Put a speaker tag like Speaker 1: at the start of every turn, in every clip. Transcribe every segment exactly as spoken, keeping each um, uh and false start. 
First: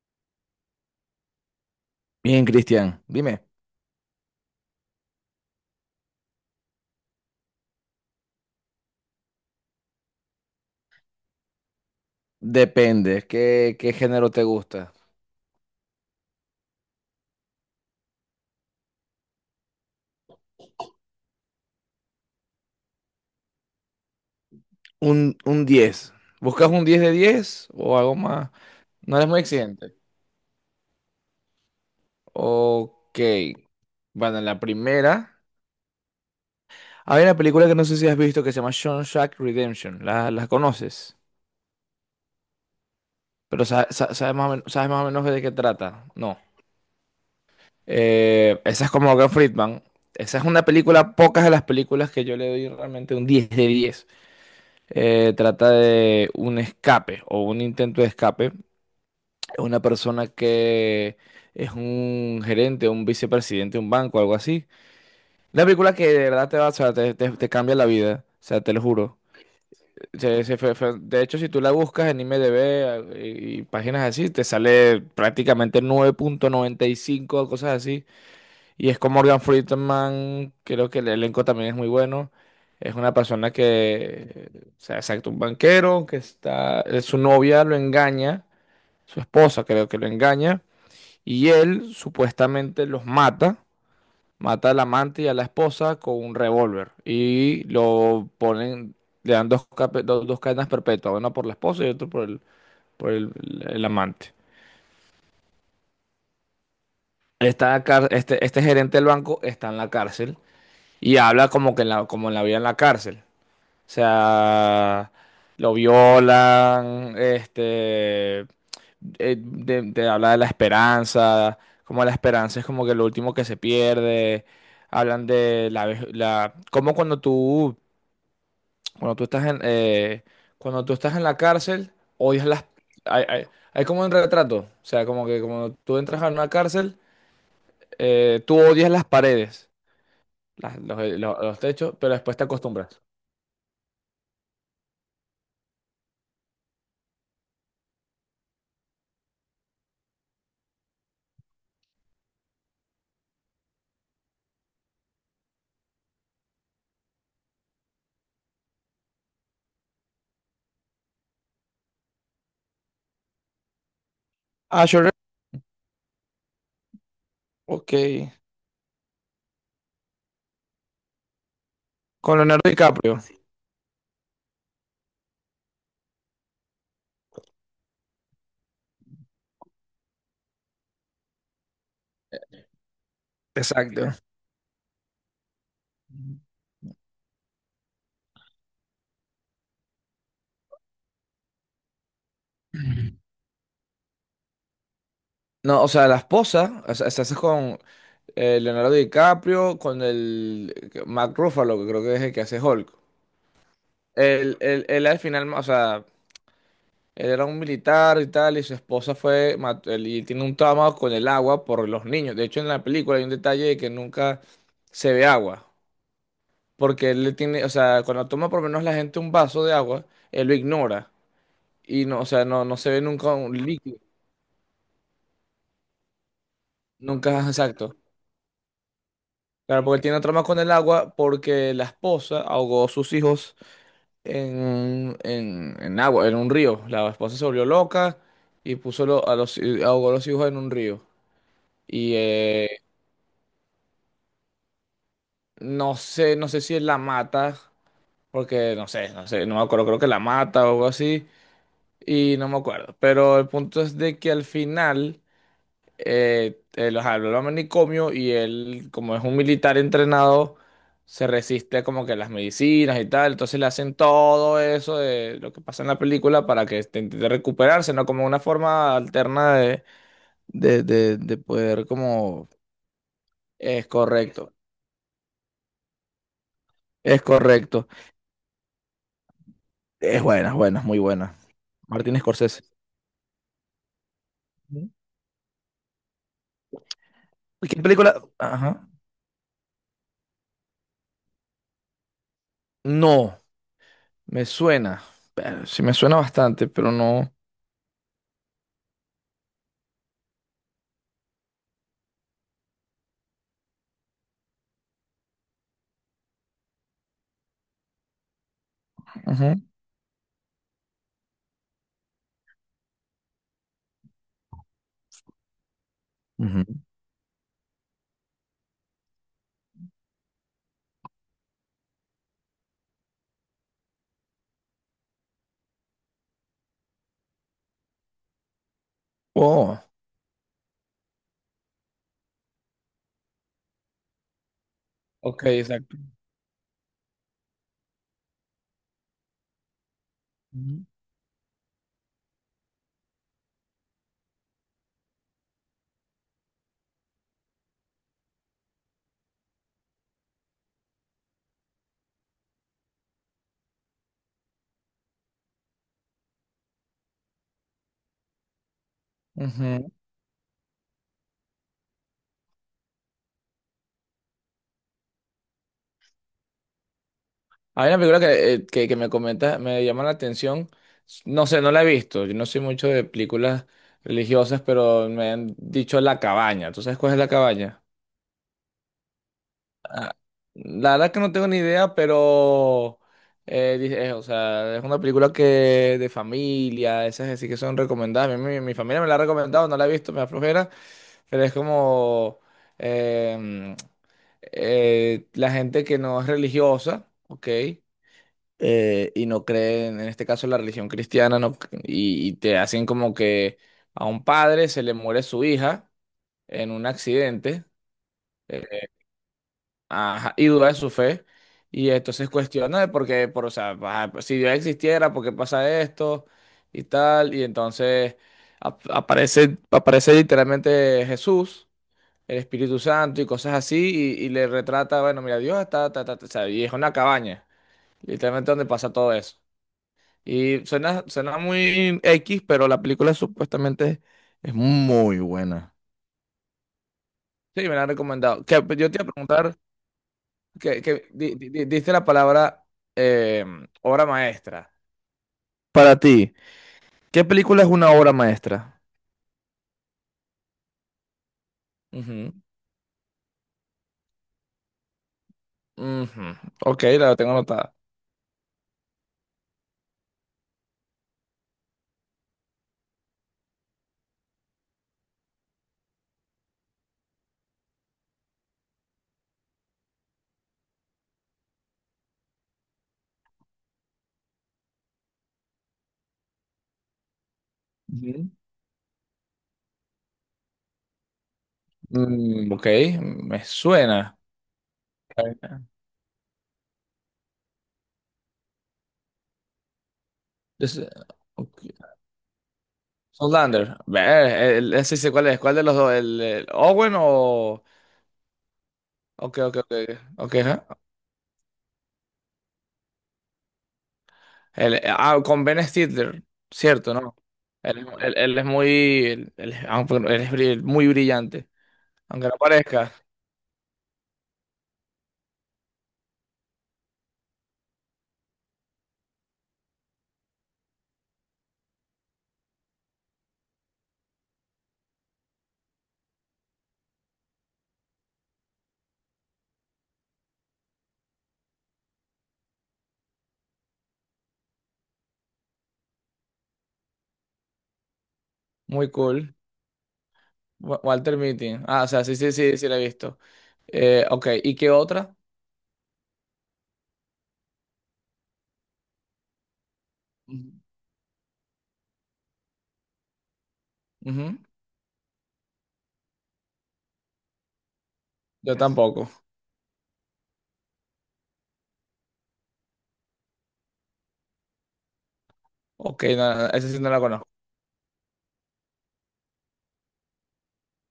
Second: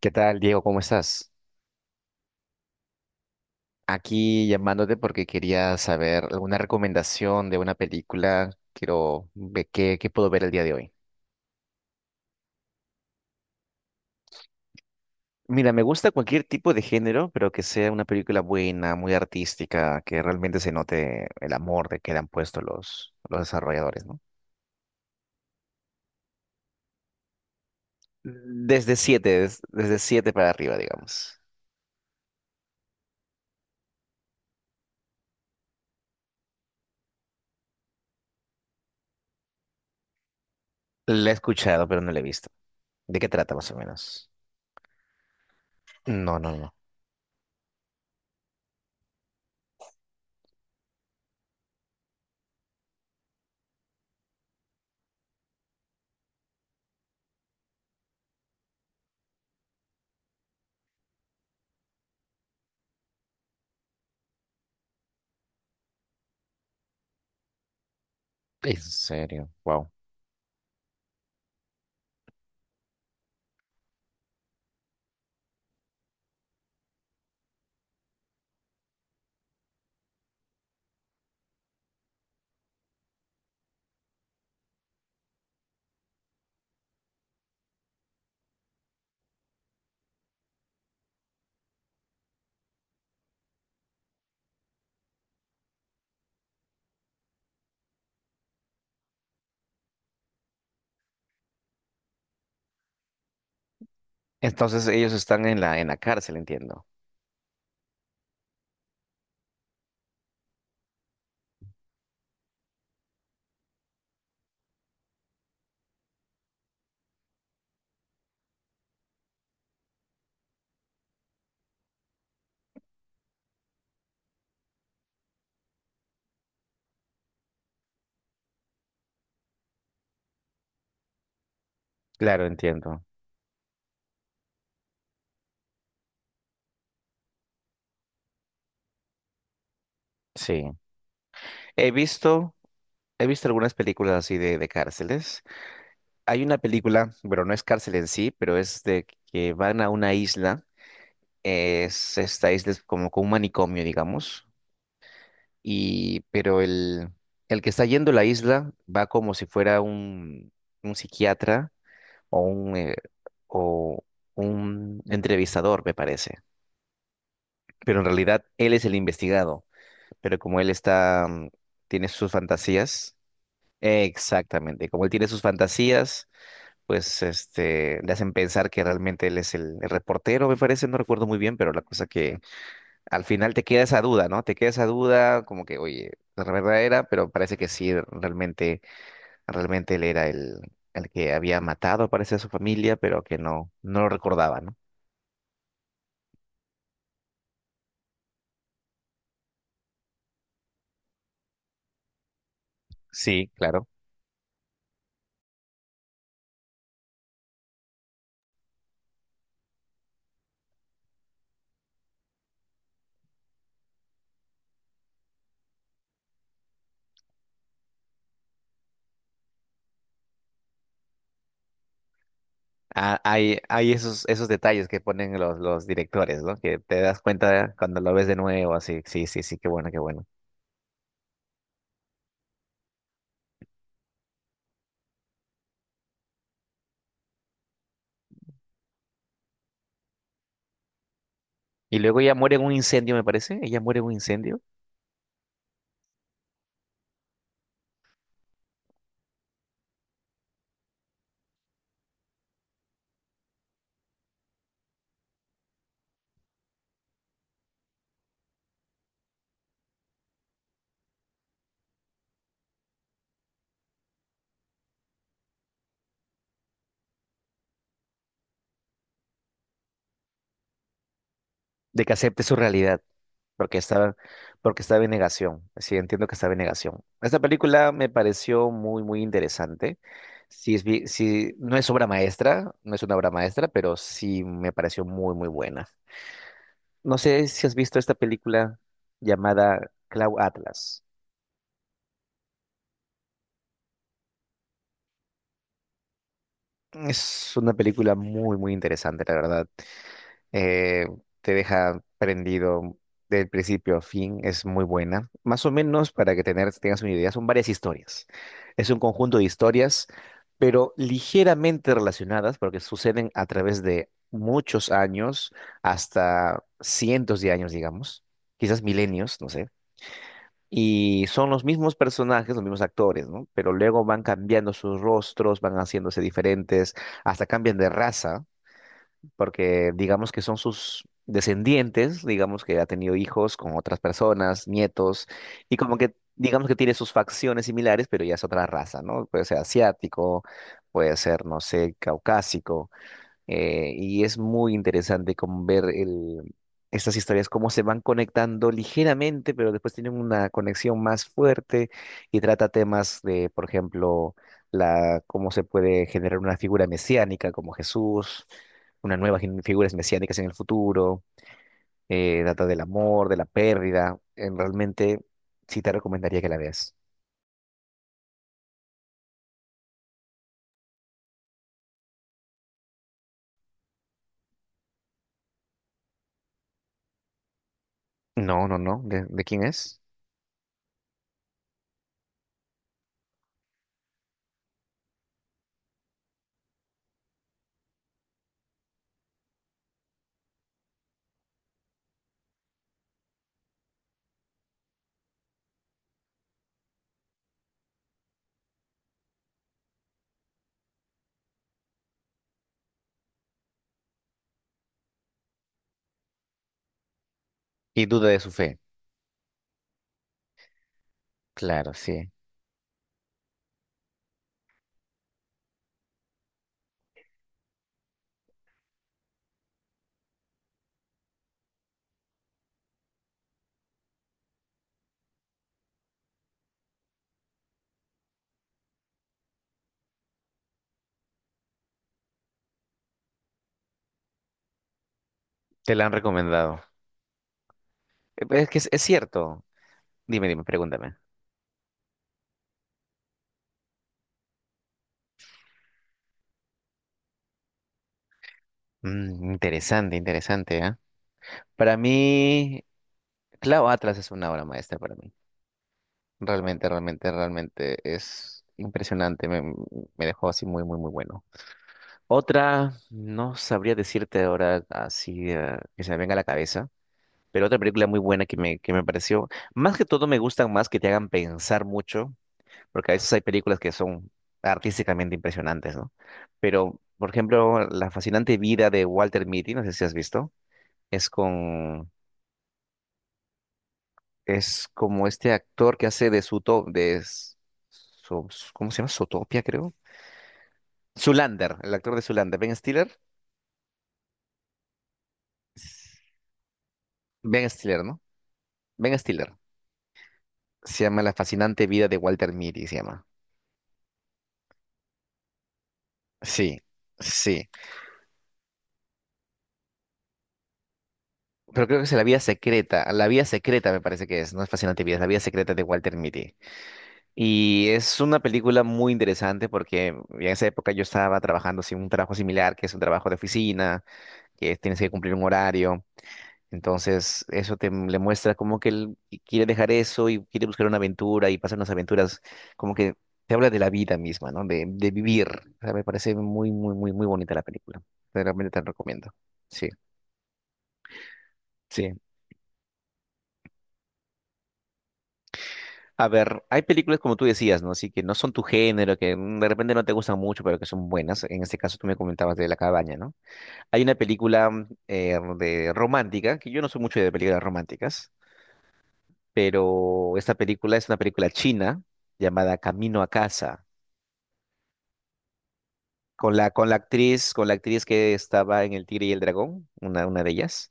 Speaker 1: ¿Qué tal, Diego? ¿Cómo estás?
Speaker 2: Bien, Cristian, dime,
Speaker 1: Aquí llamándote porque quería saber alguna recomendación de una película. Quiero ver qué, qué puedo ver el día de hoy.
Speaker 2: depende, ¿qué, qué género te gusta?
Speaker 1: Mira, me gusta cualquier tipo de género, pero que sea una película buena, muy artística, que realmente se note el amor de que le han puesto los, los desarrolladores, ¿no?
Speaker 2: Un, un diez. ¿Buscas un diez de diez o algo más?
Speaker 1: Desde
Speaker 2: No
Speaker 1: siete,
Speaker 2: eres muy
Speaker 1: des-
Speaker 2: exigente.
Speaker 1: desde siete para arriba, digamos.
Speaker 2: Ok. Bueno, la primera. Hay una película que no sé si has visto que se llama Shawshank Redemption. ¿La, la conoces?
Speaker 1: La he escuchado, pero no la he visto. ¿De qué trata,
Speaker 2: Pero
Speaker 1: más o
Speaker 2: sa- sa-
Speaker 1: menos?
Speaker 2: sabes más o men- sabes más o menos de qué trata.
Speaker 1: No,
Speaker 2: No.
Speaker 1: no, no.
Speaker 2: Eh, esa es como Morgan Friedman. Esa es una película, pocas de las películas que yo le doy realmente un diez de diez. Eh, trata de un escape o un intento de escape. Una persona que es un gerente, un vicepresidente de un banco, algo así. Una película que de verdad te va, o sea, te, te- te cambia la vida, o sea, te
Speaker 1: En
Speaker 2: lo juro.
Speaker 1: serio, wow.
Speaker 2: Se- se fue- fue- de hecho, si tú la buscas en IMDb eh, y, y páginas así, te sale prácticamente nueve punto noventa y cinco o cosas así. Y es con Morgan Freeman, creo que el elenco también es muy bueno. Es una persona que, o sea, exacto, un banquero que está, su novia lo engaña, su esposa creo que lo engaña, y él supuestamente los mata, mata al amante y a la esposa con un revólver y lo ponen, le dan dos, cape- do- dos cadenas perpetuas, una por la esposa y otra por el, por el, el amante.
Speaker 1: Entonces ellos están en la, en la cárcel, entiendo.
Speaker 2: Está, car- este, este gerente del banco está en la cárcel. Y habla como que en la, como en la vida en la cárcel. O sea, lo violan, este, eh, de- te habla de la esperanza, como la esperanza es como que lo último que se pierde. Hablan de la, vej- la, como cuando tú, cuando tú estás en, eh, cuando tú estás en la cárcel,
Speaker 1: Claro,
Speaker 2: odias las,
Speaker 1: entiendo.
Speaker 2: hay, hay- hay como un retrato. O sea, como que cuando tú entras a una cárcel, eh, tú odias las paredes,
Speaker 1: Sí.
Speaker 2: las- los los- los
Speaker 1: He
Speaker 2: techos, pero después te
Speaker 1: visto,
Speaker 2: acostumbras.
Speaker 1: he visto algunas películas así de, de cárceles. Hay una película, bueno, no es cárcel en sí, pero es de que van a una isla. Es, esta isla es como con un manicomio, digamos. Y, pero el, el que está yendo a la isla va como si fuera un, un psiquiatra o un, eh, o
Speaker 2: Ah,
Speaker 1: un
Speaker 2: Shore-
Speaker 1: entrevistador, me parece.
Speaker 2: ok.
Speaker 1: Pero en realidad él es el investigado. Pero como él está, mm, tiene sus
Speaker 2: Con Leonardo
Speaker 1: fantasías.
Speaker 2: DiCaprio. Sí,
Speaker 1: Exactamente, como él tiene sus fantasías, pues este, le hacen pensar que realmente él es el, el reportero, me parece, no recuerdo muy bien, pero la cosa que al final te queda esa
Speaker 2: exacto.
Speaker 1: duda, ¿no? Te queda esa duda, como que, oye, la verdad era, pero parece que sí, realmente, realmente él era el, el que había matado, parece, a su familia, pero que no, no lo recordaba, ¿no?
Speaker 2: No, o sea, la esposa, o sea, se hace con eh, Leonardo DiCaprio, con el Mark Ruffalo, que creo que es el que hace Hulk.
Speaker 1: Sí, claro.
Speaker 2: Él, él, él al final, o sea, él era un militar y tal, y su esposa fue, mat- él- y tiene un trauma con el agua por los niños. De hecho, en la película hay un detalle de que nunca se ve agua, porque él le tiene, o sea, cuando toma por lo menos la gente un vaso de agua, él lo ignora, y no, o sea, no, no se ve
Speaker 1: Ah,
Speaker 2: nunca un
Speaker 1: hay, hay
Speaker 2: líquido,
Speaker 1: esos, esos detalles que ponen los, los directores, ¿no? Que te das
Speaker 2: nunca es
Speaker 1: cuenta
Speaker 2: exacto.
Speaker 1: cuando lo ves de nuevo, así, sí, sí, sí, qué
Speaker 2: Claro,
Speaker 1: bueno,
Speaker 2: porque
Speaker 1: qué
Speaker 2: él tiene
Speaker 1: bueno.
Speaker 2: trama con el agua porque la esposa ahogó a sus hijos en, en, en agua, en un río. La esposa se volvió loca y puso lo- a los, ahogó a los hijos en un río.
Speaker 1: Y
Speaker 2: Y
Speaker 1: luego ella muere en
Speaker 2: eh,
Speaker 1: un incendio, me parece. Ella muere en un incendio.
Speaker 2: no sé, no sé si él la mata, porque no sé, no sé, no me acuerdo, creo que la mata o algo así, y no me acuerdo. Pero el punto es de que al final eh, él, ajá, lo lo manicomio y él, como es un militar entrenado, se resiste como que a las medicinas y tal. Entonces le hacen todo eso de lo que pasa en la película para que este, intente recuperarse, ¿no? Como una forma alterna de, de, de, de poder
Speaker 1: De que acepte
Speaker 2: como...
Speaker 1: su realidad. Porque
Speaker 2: Es
Speaker 1: estaba,
Speaker 2: correcto,
Speaker 1: porque estaba en negación. Sí, entiendo que estaba en negación.
Speaker 2: es
Speaker 1: Esta
Speaker 2: correcto.
Speaker 1: película me pareció muy, muy interesante.
Speaker 2: Es buena, es
Speaker 1: Sí,
Speaker 2: buena,
Speaker 1: es,
Speaker 2: es muy
Speaker 1: bi-
Speaker 2: buena.
Speaker 1: sí, no es obra
Speaker 2: Martín Scorsese.
Speaker 1: maestra, no es una obra maestra, pero sí me
Speaker 2: Ujú.
Speaker 1: pareció muy, muy buena. No sé si has
Speaker 2: ¿Qué
Speaker 1: visto esta
Speaker 2: película?
Speaker 1: película
Speaker 2: Ajá.
Speaker 1: llamada Cloud Atlas.
Speaker 2: No, me suena. Pero sí me suena bastante, pero no.
Speaker 1: Es una película muy, muy interesante, la verdad. eh, te deja prendido del principio a fin, es muy buena. Más o menos, para que tener, tengas una idea, son varias historias. Es un conjunto de
Speaker 2: Ujú,
Speaker 1: historias, pero ligeramente relacionadas, porque suceden a través de muchos años, hasta
Speaker 2: ujú.
Speaker 1: cientos de años, digamos, quizás milenios, no sé. Y son los mismos personajes, los mismos actores, ¿no? Pero luego van cambiando sus rostros, van haciéndose diferentes, hasta cambian de raza
Speaker 2: Oh.
Speaker 1: porque digamos que son sus descendientes, digamos que ha tenido hijos con otras personas, nietos,
Speaker 2: Ok,
Speaker 1: y
Speaker 2: exacto.
Speaker 1: como que digamos que tiene sus facciones similares, pero ya es otra raza, ¿no? Puede ser asiático,
Speaker 2: Ujú.
Speaker 1: puede ser, no sé, caucásico. Eh, y es muy interesante como ver el- estas historias, cómo se van conectando ligeramente, pero después tienen una conexión más fuerte y trata temas de, por ejemplo, la, cómo se puede generar una figura mesiánica como Jesús, una nueva gen-
Speaker 2: Ujú.
Speaker 1: figuras mesiánicas en el futuro, eh, trata del amor, de la pérdida. En- realmente sí te recomendaría que la veas.
Speaker 2: Hay una película que, eh, que, que me comenta, me llama la atención. No sé, no la he visto. Yo no soy mucho de películas religiosas, pero me han dicho La Cabaña. ¿Tú sabes cuál es La Cabaña?
Speaker 1: No, no, no. ¿De, de quién es?
Speaker 2: Ah, la verdad que no tengo ni idea, pero eh, dice- eh, o sea, es una película que de familia, esas así que son recomendadas. Mi, mi- mi familia me la ha recomendado, no la he visto, me da flojera, pero es como em, eh, la gente que no es religiosa, ¿ok? Eh, y no cree, en en este caso, la religión cristiana, no, y, y te hacen como que a un padre se le muere su hija en un accidente.
Speaker 1: Y duda de su fe.
Speaker 2: eh, Ajá, y duda de su fe. Y
Speaker 1: Claro,
Speaker 2: entonces
Speaker 1: sí.
Speaker 2: cuestiona de por qué, por, o sea, ah, pues, si Dios existiera, ¿por qué pasa esto? Y tal. Y entonces ap- aparece, aparece literalmente Jesús, el Espíritu Santo y cosas así. Y, y le retrata, bueno, mira, Dios está, ta, ta, ta, o sea, y es una cabaña, literalmente donde pasa todo eso. Y suena, suena muy X, pero la película supuestamente es muy buena.
Speaker 1: Te la han recomendado.
Speaker 2: Sí, me la han recomendado.
Speaker 1: Eh,
Speaker 2: Que,
Speaker 1: Es que
Speaker 2: pues,
Speaker 1: es
Speaker 2: yo te
Speaker 1: es
Speaker 2: iba a preguntar.
Speaker 1: cierto. Dime, dime,
Speaker 2: que, que
Speaker 1: pregúntame.
Speaker 2: di- di- di- diste la palabra eh, obra maestra. Para ti, ¿qué película es una obra maestra?
Speaker 1: Mm, interesante, interesante, ¿ah? Para
Speaker 2: Ujú,
Speaker 1: mí, Clau Atlas es una obra maestra para mí.
Speaker 2: ujú. Ok,
Speaker 1: Realmente,
Speaker 2: la
Speaker 1: realmente,
Speaker 2: tengo anotada.
Speaker 1: realmente es impresionante. Me, me dejó así muy, muy, muy bueno. Otra, no sabría decirte ahora así eh, que se me venga a la cabeza, pero otra película muy buena que me, que me pareció. Más que todo me gustan más que te hagan pensar mucho, porque a veces hay películas que son artísticamente impresionantes, ¿no? Pero, por ejemplo, La
Speaker 2: Ujú.
Speaker 1: fascinante vida de Walter Mitty, no sé si has visto. es con,
Speaker 2: Mm, ok, me suena.
Speaker 1: es como este actor que hace de Suto, de, S- So- ¿cómo se llama? Zootopia, creo.
Speaker 2: Es- eh, ok.
Speaker 1: Zoolander, el actor de Zoolander, Ben Stiller.
Speaker 2: Zoolander. Ver, el- ese sé cuál es. ¿Cuál de los dos?
Speaker 1: S-
Speaker 2: ¿El, el Owen o...?
Speaker 1: Ben Stiller, ¿no? Ben
Speaker 2: Ok,
Speaker 1: Stiller.
Speaker 2: ok, ok. Ok, ajá.
Speaker 1: Se llama La fascinante vida de Walter Mitty, se llama.
Speaker 2: El- eh, ah, con Ben Stiller.
Speaker 1: Sí,
Speaker 2: Cierto, ¿no?
Speaker 1: sí.
Speaker 2: Él, es él- él es muy... Él, él es aunque no- él es bri- muy brillante.
Speaker 1: Pero creo que es La
Speaker 2: Aunque no
Speaker 1: vida
Speaker 2: parezca.
Speaker 1: secreta, La vida secreta me parece que es, no es fascinante vida, es La vida secreta de Walter Mitty. Y es una película muy interesante porque en esa época yo estaba trabajando sin un trabajo similar, que es un trabajo de oficina, que tienes que cumplir un horario. Entonces, eso te m- le muestra como que él quiere dejar eso y quiere buscar una aventura y pasar unas aventuras, como que te habla de la vida misma, ¿no? De, de vivir. O sea, me parece muy, muy, muy, muy bonita la película. Realmente te la
Speaker 2: Muy
Speaker 1: recomiendo.
Speaker 2: cool.
Speaker 1: Sí,
Speaker 2: Wa- Walter Mitty. Ah, o sea,
Speaker 1: sí.
Speaker 2: sí, sí, sí, sí la he visto. Eh, ok, ¿y qué otra?
Speaker 1: A ver, hay películas como tú decías, ¿no? Así que no son tu género, que mm, de repente no te gustan
Speaker 2: Ujú.
Speaker 1: mucho, pero que son buenas. En este caso tú me comentabas de La cabaña, ¿no? Hay una
Speaker 2: Ujú.
Speaker 1: película mm, eh, de romántica, que yo no soy mucho de películas románticas,
Speaker 2: Yo tampoco.
Speaker 1: pero esta película es una película china llamada Camino a casa,
Speaker 2: Ok, no, no,
Speaker 1: con
Speaker 2: esa
Speaker 1: la,
Speaker 2: sí
Speaker 1: con
Speaker 2: no
Speaker 1: la
Speaker 2: la conozco.
Speaker 1: actriz, con la actriz que estaba en El Tigre y el Dragón, una, una de ellas.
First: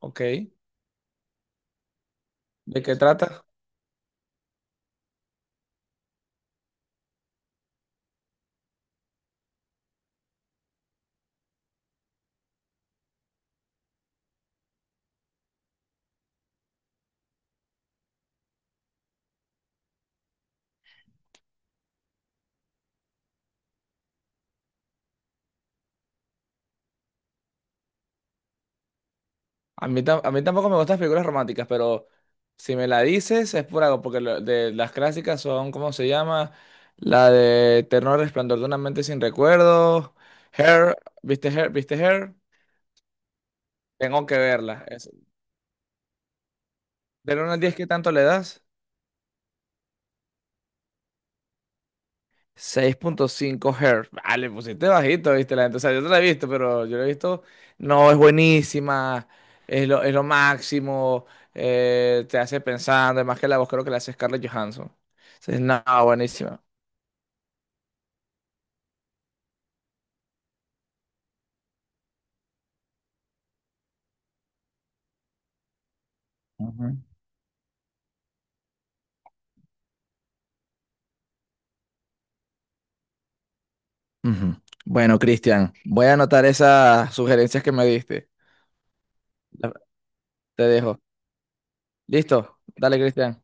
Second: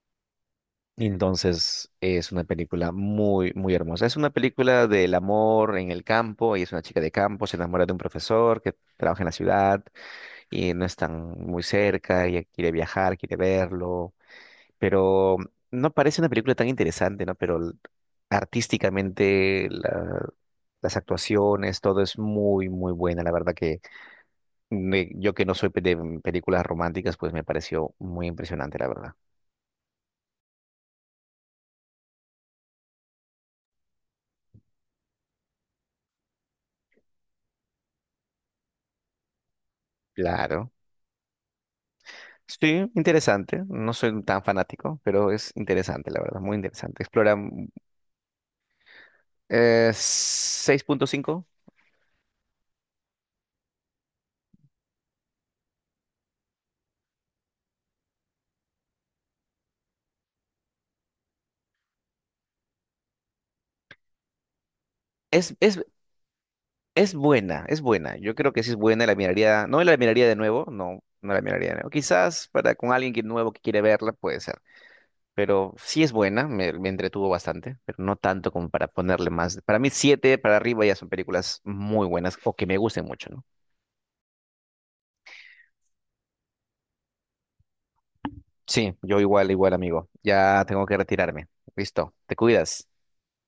Speaker 2: Ok.
Speaker 1: Entonces es una
Speaker 2: ¿De
Speaker 1: película
Speaker 2: qué trata?
Speaker 1: muy, muy hermosa. Es una película del amor en el campo, y es una chica de campo, se enamora de un profesor que trabaja en la ciudad y no están muy cerca, y ella quiere viajar, quiere verlo, pero no parece una película tan interesante, ¿no? Pero l- artísticamente la- las actuaciones, todo es muy, muy buena. La verdad que me- yo que no soy pe- de mm, películas románticas, pues me pareció muy impresionante, la verdad.
Speaker 2: A mí, tam- a mí tampoco me gustan las películas románticas, pero si me la dices es por algo, porque lo- de las clásicas son, ¿cómo se llama? La de Eterno Resplandor de una mente sin recuerdos.
Speaker 1: Claro.
Speaker 2: Hair, ¿viste Hair? ¿Viste Hair?
Speaker 1: Sí, interesante. No soy
Speaker 2: Tengo que
Speaker 1: tan
Speaker 2: verla.
Speaker 1: fanático,
Speaker 2: Es-
Speaker 1: pero es interesante, la verdad, muy interesante. Explora
Speaker 2: del uno al
Speaker 1: mm,
Speaker 2: diez, ¿qué tanto le das?
Speaker 1: eh, seis punto cinco.
Speaker 2: Seis punto cinco Hz. Ah, le pusiste bajito, viste la gente. O sea, yo no la he visto, pero yo la he visto. No, es buenísima. Es lo, es lo máximo. Eh, te hace pensando. Además que la voz creo que la hace Scarlett Johansson.
Speaker 1: Es,
Speaker 2: Entonces,
Speaker 1: es
Speaker 2: no, buenísima.
Speaker 1: Es buena, es buena. Yo creo que sí es buena, la miraría, no la miraría de nuevo, no, no la miraría de nuevo. Quizás para con alguien que nuevo que quiere verla puede ser, pero sí es buena, me, me
Speaker 2: Ujú.
Speaker 1: entretuvo bastante, pero no tanto como para ponerle más. Para mí siete para arriba ya son películas muy buenas o que me gusten mucho, ¿no?
Speaker 2: Ujú. Bueno, Cristian, voy a anotar esas sugerencias que me diste.
Speaker 1: Sí, yo igual, igual
Speaker 2: La-
Speaker 1: amigo. Ya
Speaker 2: te
Speaker 1: tengo que
Speaker 2: dejo.
Speaker 1: retirarme. Listo, te
Speaker 2: ¿Listo?
Speaker 1: cuidas.
Speaker 2: Dale, Cristian.